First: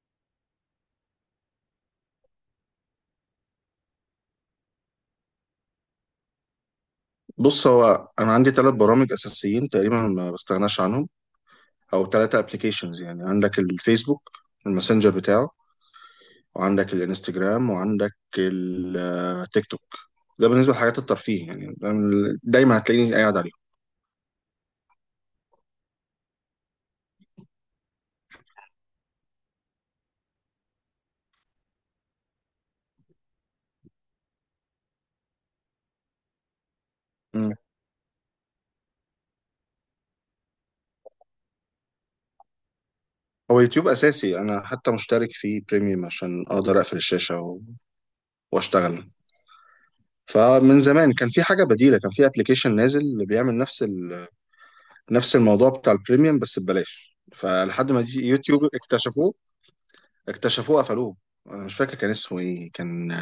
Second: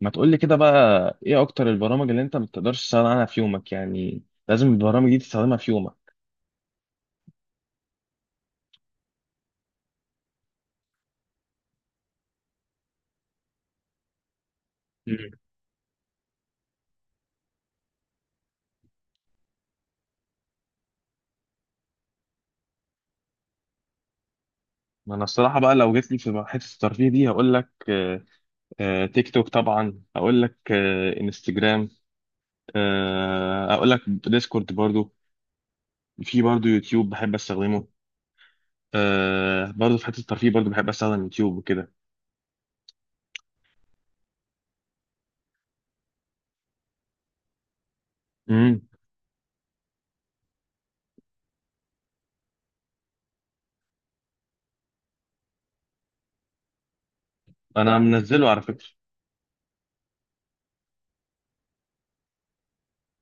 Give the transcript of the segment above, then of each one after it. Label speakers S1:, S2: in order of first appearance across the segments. S1: ما تقولي كده بقى. ايه اكتر البرامج اللي انت ما بتقدرش تستغنى عنها في يومك يعني؟ لازم البرامج دي تستخدمها في يومك.
S2: بص، هو انا عندي ثلاث برامج اساسيين تقريبا ما بستغناش عنهم، او ثلاثه ابلكيشنز. يعني عندك الفيسبوك، الماسنجر
S1: مم.
S2: بتاعه، وعندك الانستجرام، وعندك التيك توك. ده بالنسبه لحاجات الترفيه، يعني دايما هتلاقيني قاعد عليهم.
S1: ما انا الصراحه بقى لو جيت لي في حته الترفيه دي هقول لك، تيك توك طبعا، هقول لك، انستجرام، هقول لك ديسكورد برضو. في برضو يوتيوب بحب
S2: مم.
S1: استخدمه. برضو في حته الترفيه برضو بحب استخدم يوتيوب وكده.
S2: هو يوتيوب اساسي، انا حتى مشترك فيه بريميوم عشان اقدر اقفل الشاشه
S1: امم.
S2: واشتغل. فمن زمان كان في حاجه بديله، كان في ابلكيشن نازل اللي بيعمل نفس نفس الموضوع بتاع البريميوم بس ببلاش، فلحد
S1: انا
S2: ما
S1: منزله على
S2: يوتيوب
S1: فكره.
S2: اكتشفوه قفلوه. انا مش فاكر كان اسمه ايه، كان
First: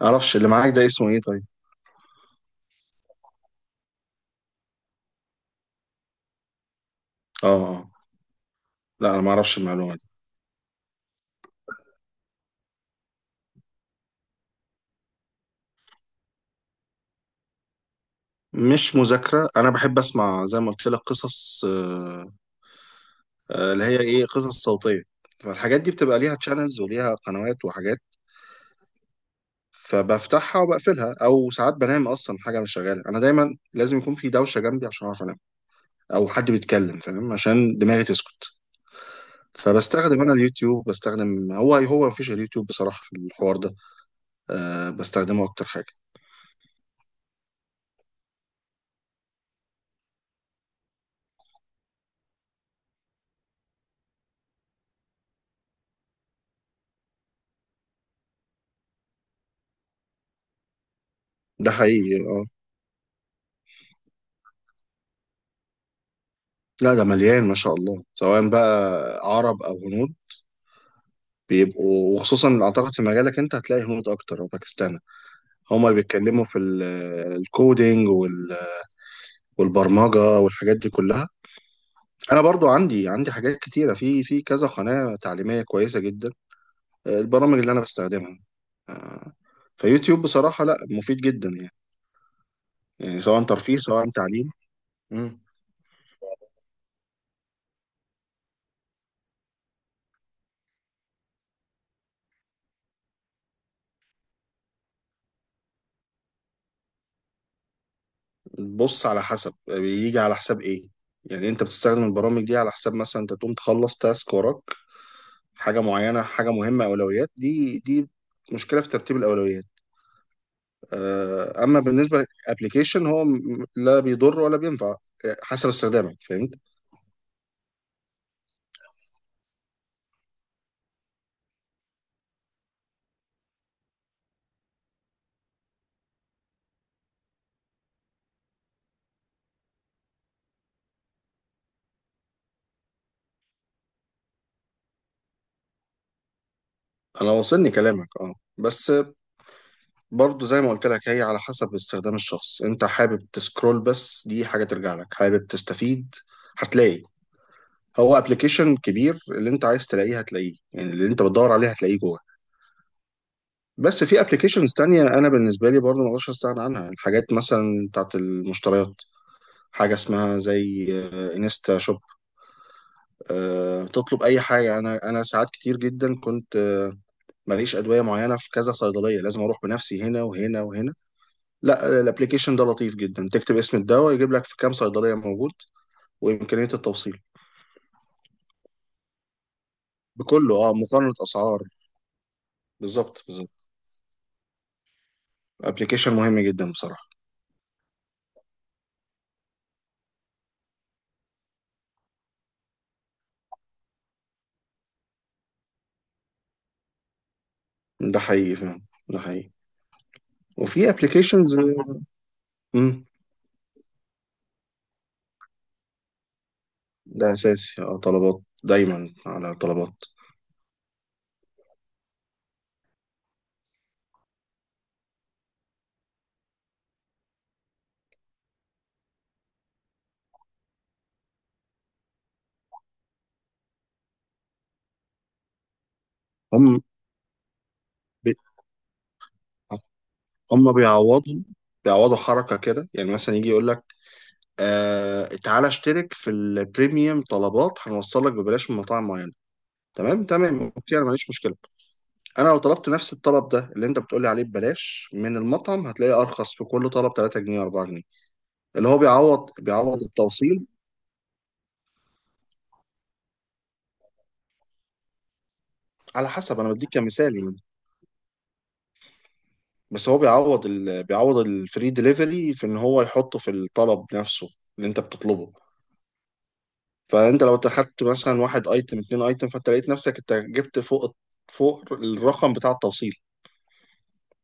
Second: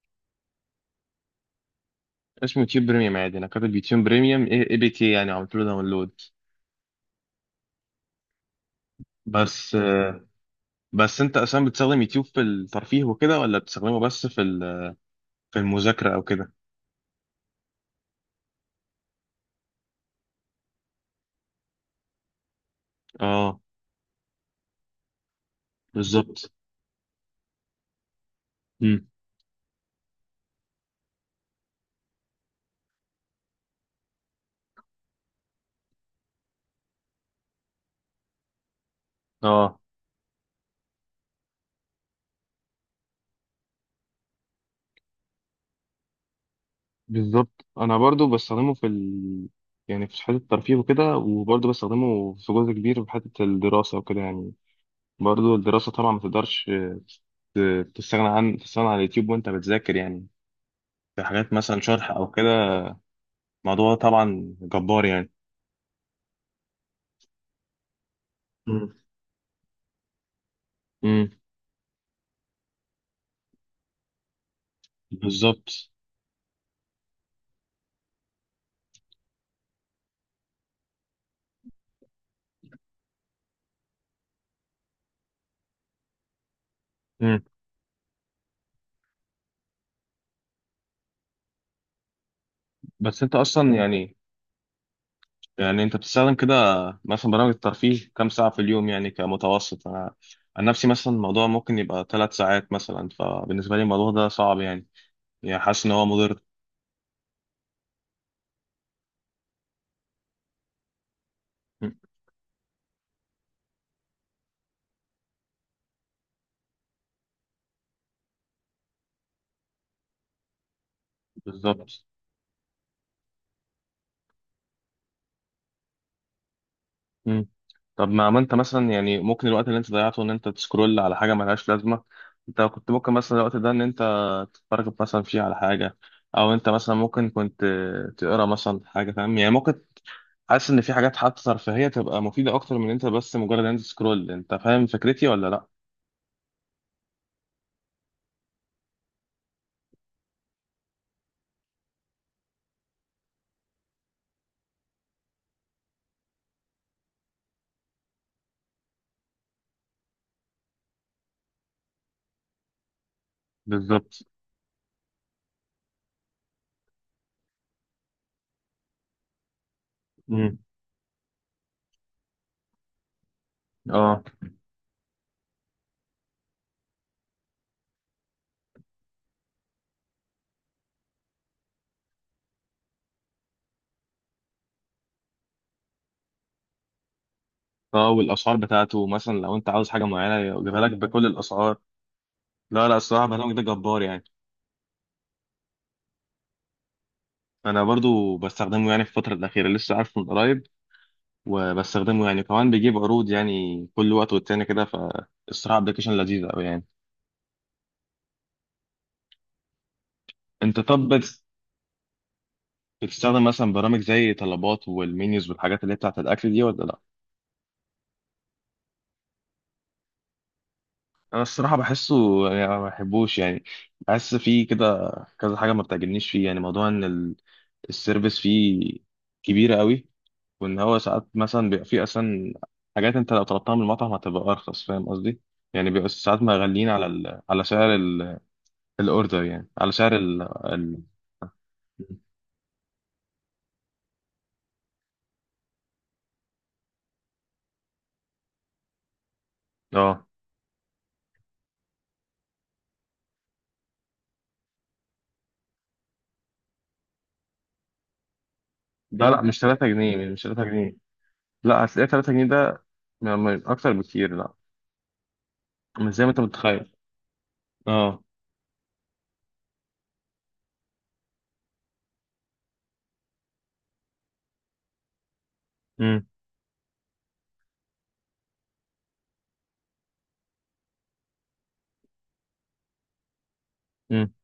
S2: معرفش. اللي معاك ده اسمه ايه طيب؟
S1: اسمه يوتيوب بريميوم عادي، انا كاتب يوتيوب بريميوم اي بي تي يعني عملت له داونلود.
S2: اه. اه. لا، انا ما اعرفش
S1: بس
S2: المعلومه دي.
S1: آه، بس انت اصلا بتستخدم يوتيوب في الترفيه وكده، ولا بتستخدمه بس في في المذاكرة او كده؟
S2: مش مذاكره، انا بحب اسمع زي ما قلت لك قصص،
S1: اه،
S2: اللي هي ايه، قصص صوتيه. فالحاجات دي بتبقى ليها
S1: بالظبط.
S2: تشانلز وليها قنوات وحاجات،
S1: امم.
S2: فبفتحها وبقفلها، او ساعات بنام اصلا. حاجه مش شغاله، انا دايما لازم يكون في دوشه جنبي عشان اعرف انام، او حد بيتكلم فاهم عشان دماغي تسكت.
S1: اه،
S2: فبستخدم انا اليوتيوب، بستخدم هو مفيش اليوتيوب بصراحه في الحوار ده، أه بستخدمه اكتر حاجه.
S1: بالظبط. انا برضو بستخدمه في يعني في حته الترفيه وكده، وبرضو بستخدمه في جزء كبير في حته الدراسه وكده يعني. برضو الدراسه طبعا ما تقدرش تستغنى عن اليوتيوب وانت بتذاكر يعني. في حاجات
S2: ده
S1: مثلا شرح
S2: حقيقي،
S1: او
S2: اه.
S1: كده. الموضوع طبعا جبار يعني.
S2: لا، ده مليان ما شاء الله، سواء بقى
S1: امم.
S2: عرب او هنود،
S1: امم.
S2: بيبقوا. وخصوصا اعتقد في مجالك انت هتلاقي هنود اكتر او باكستان، هم
S1: بالظبط.
S2: اللي بيتكلموا في الكودينج والبرمجه والحاجات دي كلها. انا برضو عندي حاجات كتيره في كذا قناه تعليميه كويسه جدا،
S1: امم.
S2: البرامج اللي انا بستخدمها، آه، فيوتيوب بصراحه، لا مفيد جدا يعني، يعني
S1: بس انت
S2: سواء
S1: اصلا
S2: ترفيه سواء
S1: يعني
S2: تعليم.
S1: يعني انت بتستخدم كده مثلا برامج الترفيه كام ساعة في اليوم يعني كمتوسط؟ انا عن نفسي مثلا الموضوع ممكن يبقى ثلاث ساعات مثلا، فبالنسبة لي الموضوع ده صعب يعني. يعني حاسس ان هو مضر.
S2: بص، على حسب، بيجي على حساب ايه. يعني انت
S1: م.
S2: بتستخدم البرامج دي على حساب مثلا انت تقوم تخلص تاسك وراك، حاجه معينه حاجه مهمه، اولويات، دي مشكله في ترتيب الاولويات. اما
S1: بالظبط.
S2: بالنسبه للابلكيشن، هو لا بيضر ولا بينفع، حسب استخدامك، فهمت.
S1: م. طب ما انت مثلا يعني ممكن الوقت اللي انت ضيعته ان انت تسكرول على حاجة ملهاش لازمة، انت كنت ممكن مثلا الوقت ده ان انت تتفرج مثلا فيه على حاجة، او انت مثلا ممكن كنت تقرا مثلا حاجة، فاهم يعني. ممكن حاسس ان في حاجات حتى ترفيهية تبقى مفيدة اكتر من انت بس مجرد ان انت تسكرول. انت فاهم فكرتي ولا لا؟
S2: انا واصلني كلامك، اه، بس برضه زي ما قلت لك، هي على حسب استخدام الشخص. انت حابب تسكرول بس، دي حاجه ترجع لك. حابب تستفيد، هتلاقي. هو ابلكيشن كبير، اللي انت عايز تلاقيه هتلاقيه، يعني اللي انت بتدور عليه هتلاقيه جوه. بس
S1: بالظبط.
S2: في ابلكيشنز تانية انا بالنسبه لي برضو ما اقدرش استغنى عنها، الحاجات مثلا بتاعت المشتريات، حاجه اسمها
S1: امم.
S2: زي انستا شوب،
S1: اه.
S2: تطلب اي حاجه. انا ساعات كتير جدا كنت، ماليش ادويه معينه في كذا صيدليه، لازم اروح بنفسي هنا وهنا وهنا. لا، الابلكيشن ده لطيف جدا، تكتب اسم الدواء يجيب لك في كام صيدليه موجود، وامكانيه التوصيل.
S1: اه، والاسعار بتاعته مثلا لو انت عاوز حاجه معينه
S2: بكله، اه،
S1: يجيبها لك
S2: مقارنه
S1: بكل
S2: اسعار.
S1: الاسعار. لا لا،
S2: بالظبط
S1: الصراحه برنامج ده
S2: بالظبط،
S1: جبار يعني.
S2: ابلكيشن مهم جدا بصراحه.
S1: انا برضو بستخدمه يعني في الفتره الاخيره، لسه عارفه من قريب، وبستخدمه يعني كمان بيجيب عروض يعني كل وقت والتاني كده، فالصراحه ابلكيشن لذيذ قوي يعني.
S2: ده حقيقي فعلا، ده حقيقي.
S1: انت
S2: وفي
S1: طب
S2: ابلكيشنز. امم.
S1: بتستخدم مثلا برامج زي طلبات والمنيوز والحاجات اللي هي بتاعت الاكل دي، ولا لا؟
S2: ده اساسي، اه، طلبات، دايما على طلبات.
S1: انا الصراحه بحسه، يعني ما بحبوش يعني. بحس فيه كده كذا حاجه ما بتعجبنيش فيه. يعني موضوع ان السيرفيس فيه كبيرة قوي، وإن هو ساعات مثلا بيبقى فيه أصلا حاجات أنت لو طلبتها من المطعم هتبقى أرخص، فاهم قصدي؟ يعني بيبقى ساعات
S2: هم
S1: مغلين على على سعر
S2: بي...
S1: الأوردر، يعني على سعر
S2: هم
S1: ال...
S2: بيعوضوا حركه كده، يعني مثلا يجي يقول لك آه، تعالى اشترك في البريميوم طلبات، هنوصل لك ببلاش من مطاعم معينه. تمام
S1: اه.
S2: تمام، اوكي، انا ماليش مشكله. انا لو طلبت نفس الطلب ده اللي انت بتقولي عليه ببلاش من المطعم، هتلاقيه ارخص في كل طلب 3 جنيه 4 جنيه، اللي هو
S1: لا لا،
S2: بيعوض،
S1: مش 3
S2: بيعوض
S1: جنيه مش 3
S2: التوصيل.
S1: جنيه لا، هتلاقي 3 جنيه ده أكتر بكتير، لا، مش زي
S2: على
S1: ما أنت
S2: حسب، انا بديك
S1: متخيل.
S2: كمثال يعني.
S1: اه.
S2: بس هو بيعوض بيعوض الفري دليفري في ان هو يحطه في الطلب نفسه اللي انت بتطلبه.
S1: امم.
S2: فانت لو اخدت مثلا واحد ايتم اتنين ايتم، فانت لقيت نفسك انت جبت فوق الرقم بتاع التوصيل
S1: امم.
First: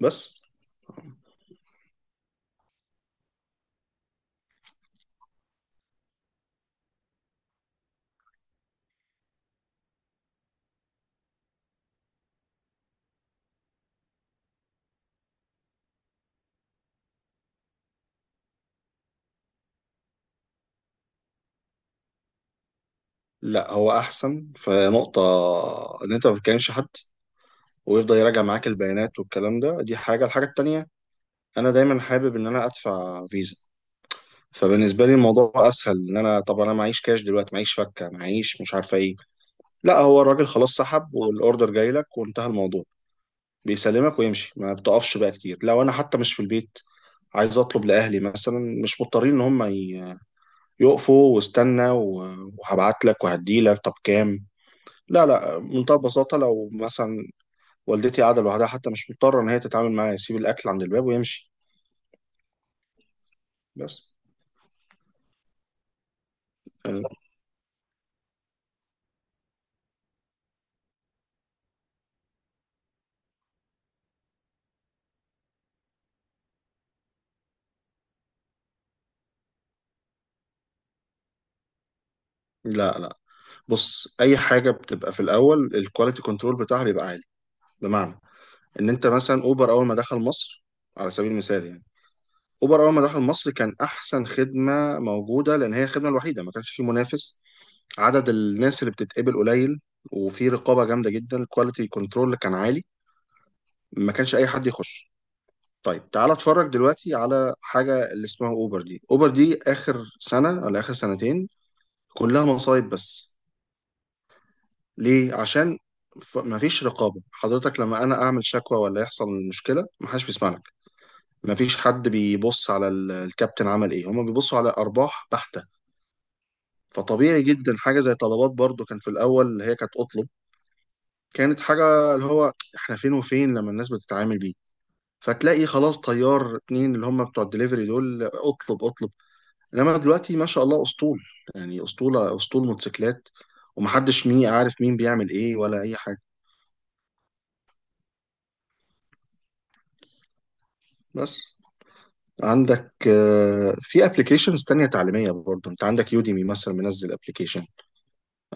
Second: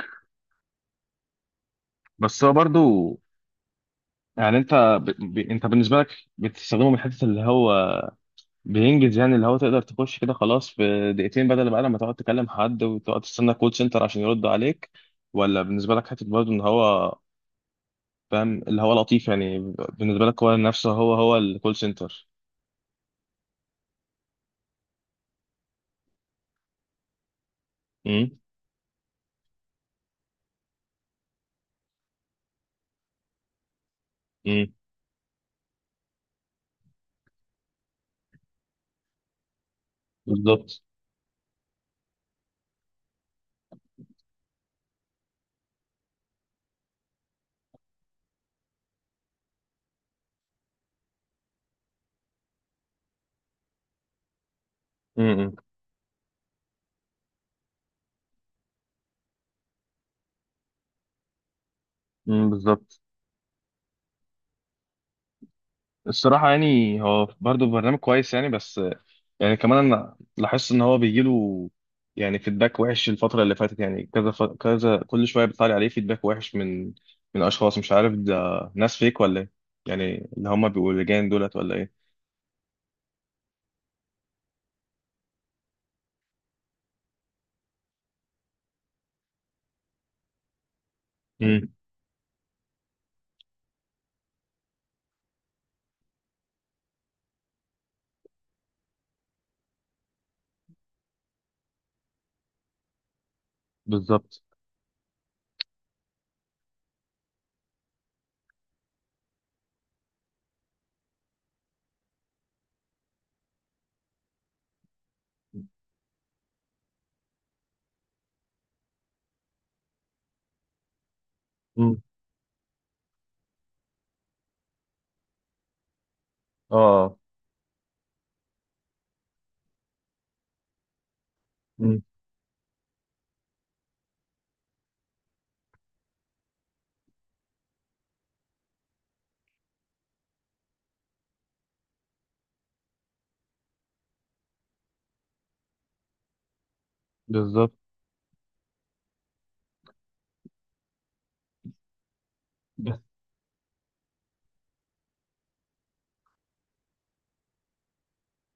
S2: بس.
S1: بس هو برضو يعني، أنت أنت بالنسبة لك بتستخدمه من حتة اللي هو بينجز، يعني اللي هو تقدر تخش كده خلاص في دقيقتين بدل بقى لما تقعد تكلم حد وتقعد تستنى كول سنتر عشان يرد عليك؟ ولا بالنسبة لك حتة برضه ان هو، فاهم، اللي هو لطيف يعني؟ بالنسبة لك هو نفسه هو الكول سنتر؟
S2: لا، هو احسن في نقطة، ان انت ما بتكلمش حد ويفضل
S1: امم.
S2: يراجع معاك البيانات والكلام ده. دي حاجة. الحاجة التانية، انا دايما حابب ان انا ادفع فيزا.
S1: امم.
S2: فبالنسبة لي الموضوع اسهل، ان انا طب انا معيش كاش دلوقتي، معيش فكة، معيش مش عارفة ايه. لا، هو الراجل خلاص
S1: بالظبط.
S2: سحب، والاوردر جاي لك وانتهى الموضوع، بيسلمك ويمشي. ما بتقفش بقى كتير، لو انا حتى مش في البيت، عايز اطلب لاهلي مثلا، مش مضطرين ان هم يقفوا واستنى وهبعت لك وهدي لك طب كام. لا
S1: امم.
S2: لا، بمنتهى البساطه. لو مثلا والدتي قاعده لوحدها، حتى مش مضطره ان هي تتعامل معايا، يسيب الاكل عند الباب ويمشي
S1: امم. بالظبط.
S2: بس.
S1: الصراحة يعني
S2: يعني
S1: هو برضه برنامج كويس يعني، بس يعني كمان أنا لاحظت إن هو بيجيله يعني فيدباك وحش الفترة اللي فاتت، يعني كذا كذا كل شوية بيطلع لي عليه فيدباك وحش من من أشخاص، مش عارف ده ناس فيك ولا إيه، يعني اللي هما بيبقوا لجان دولت ولا إيه؟
S2: لا لا، بص، اي حاجه بتبقى في الاول الكواليتي كنترول بتاعها بيبقى عالي. بمعنى ان انت مثلا اوبر، اول ما دخل مصر على سبيل المثال
S1: امم.
S2: يعني، اوبر اول ما دخل مصر كان احسن خدمه موجوده، لان هي الخدمه الوحيده، ما كانش في منافس. عدد الناس اللي بتتقبل قليل، وفي رقابه جامده جدا، الكواليتي كنترول كان عالي، ما كانش
S1: بالظبط.
S2: اي حد يخش. طيب تعال اتفرج دلوقتي على حاجه اللي اسمها اوبر دي اخر سنه ولا اخر سنتين، كلها مصايب بس. ليه؟ عشان مفيش رقابه. حضرتك لما انا اعمل شكوى ولا يحصل مشكله، محدش بيسمع لك. مفيش
S1: امم.
S2: حد بيبص على الكابتن عمل ايه، هما بيبصوا على ارباح بحته.
S1: آه.
S2: فطبيعي جدا حاجه زي طلبات، برضو كان في الاول، اللي هي كانت اطلب، كانت
S1: امم.
S2: حاجه اللي هو احنا فين وفين لما الناس بتتعامل بيه. فتلاقي خلاص طيار اتنين اللي هم بتوع الدليفري دول، اطلب اطلب. انما دلوقتي ما شاء الله اسطول، يعني اسطوله، اسطول موتوسيكلات، ومحدش مين عارف مين بيعمل ايه ولا اي حاجه
S1: بالظبط.
S2: بس. عندك
S1: بس
S2: في ابلكيشنز تانية تعليمية برضو، انت عندك يوديمي مثلا، منزل ابلكيشن،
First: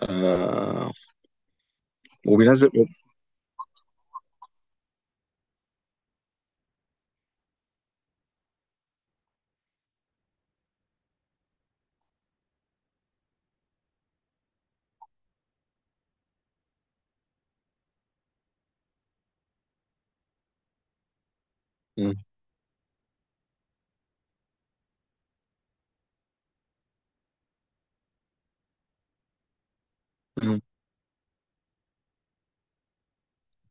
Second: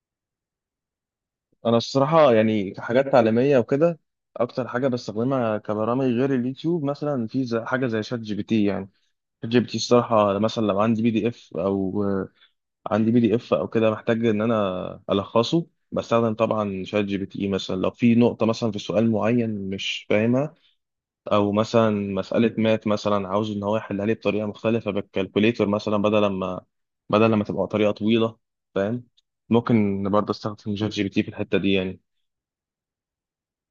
S2: آه،
S1: أنا الصراحة يعني
S2: وبينزل.
S1: كحاجات تعليمية وكده، أكتر حاجة بستخدمها كبرامج غير اليوتيوب مثلا في حاجة زي شات جي بي تي يعني. شات جي بي تي الصراحه، مثلا لو عندي بي دي اف او عندي بي دي اف او كده محتاج ان انا الخصه، بستخدم طبعا شات جي بي تي. إيه مثلا لو في نقطه مثلا في سؤال معين مش فاهمها، او مثلا
S2: مم.
S1: مساله مات مثلا عاوز ان هو يحلها لي بطريقه مختلفه بالكالكوليتر مثلا، بدل ما تبقى طريقه طويله، فاهم، ممكن برضه
S2: مم.
S1: استخدم شات جي بي تي في الحته دي يعني.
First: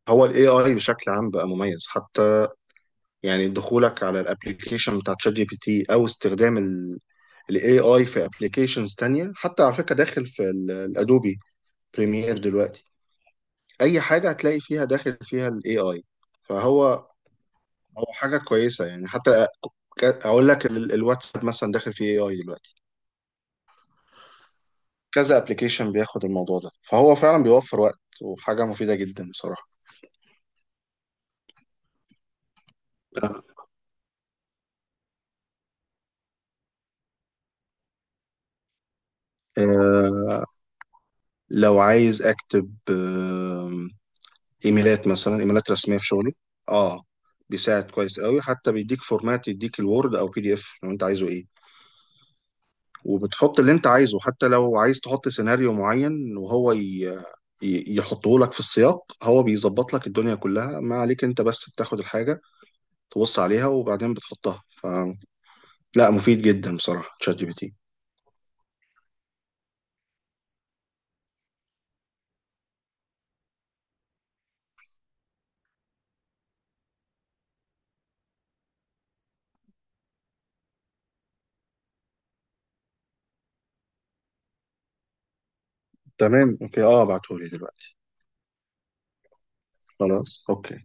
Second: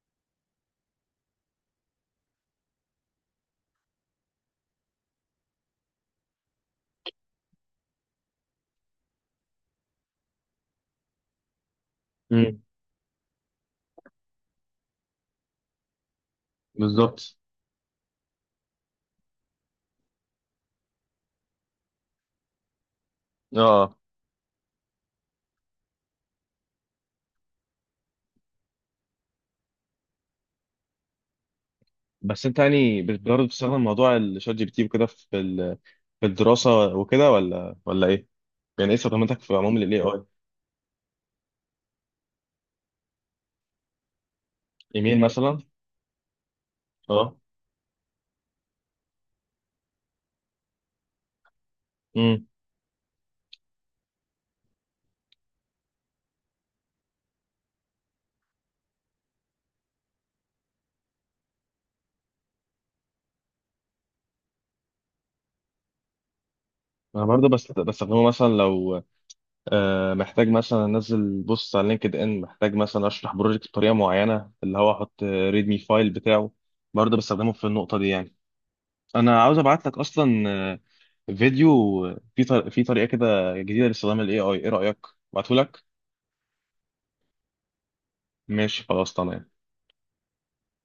S2: هو الاي اي بشكل عام بقى مميز حتى، يعني دخولك على الابلكيشن بتاع تشات جي بي تي، او استخدام الاي اي في ابلكيشنز تانية حتى على فكرة، داخل في الادوبي بريمير
S1: امم.
S2: دلوقتي. اي حاجة هتلاقي فيها داخل فيها الاي اي، فهو
S1: بالظبط.
S2: هو حاجة كويسة يعني. حتى اقول لك الواتساب مثلا داخل فيه اي اي دلوقتي.
S1: اه.
S2: كذا ابلكيشن بياخد الموضوع ده، فهو فعلا بيوفر وقت، وحاجة مفيدة جدا بصراحة.
S1: بس انت يعني برضه بتستخدم موضوع الشات جي بي تي وكده في في الدراسه وكده ولا ايه؟ يعني ايه استخداماتك في عموم للاي اي؟
S2: آه، لو عايز اكتب ايميلات
S1: ايميل
S2: مثلا،
S1: مثلا.
S2: ايميلات رسميه في شغلي. اه،
S1: اه.
S2: بيساعد كويس قوي، حتى بيديك فورمات، يديك الوورد او بي دي اف لو انت عايزه ايه.
S1: امم.
S2: وبتحط اللي انت عايزه، حتى لو عايز تحط سيناريو معين وهو يحطه لك في السياق، هو بيظبط لك الدنيا كلها، ما عليك انت بس بتاخد الحاجه تبص عليها وبعدين بتحطها. فلا، مفيد جدا بصراحه
S1: انا
S2: تشات جي
S1: برضه
S2: بي
S1: بس
S2: تي.
S1: بستخدمه مثلا لو محتاج مثلا انزل بوست على لينكد ان، محتاج مثلا اشرح بروجكت بطريقه معينه، اللي هو احط ريدمي فايل بتاعه، برضه بستخدمه في النقطه دي يعني. انا عاوز ابعت لك اصلا فيديو في طريقه كده جديده لاستخدام الاي اي، ايه رايك؟ ابعته لك.
S2: تمام اوكي، اه، ابعتهولي دلوقتي.
S1: ماشي خلاص تمام.
S2: خلاص اوكي.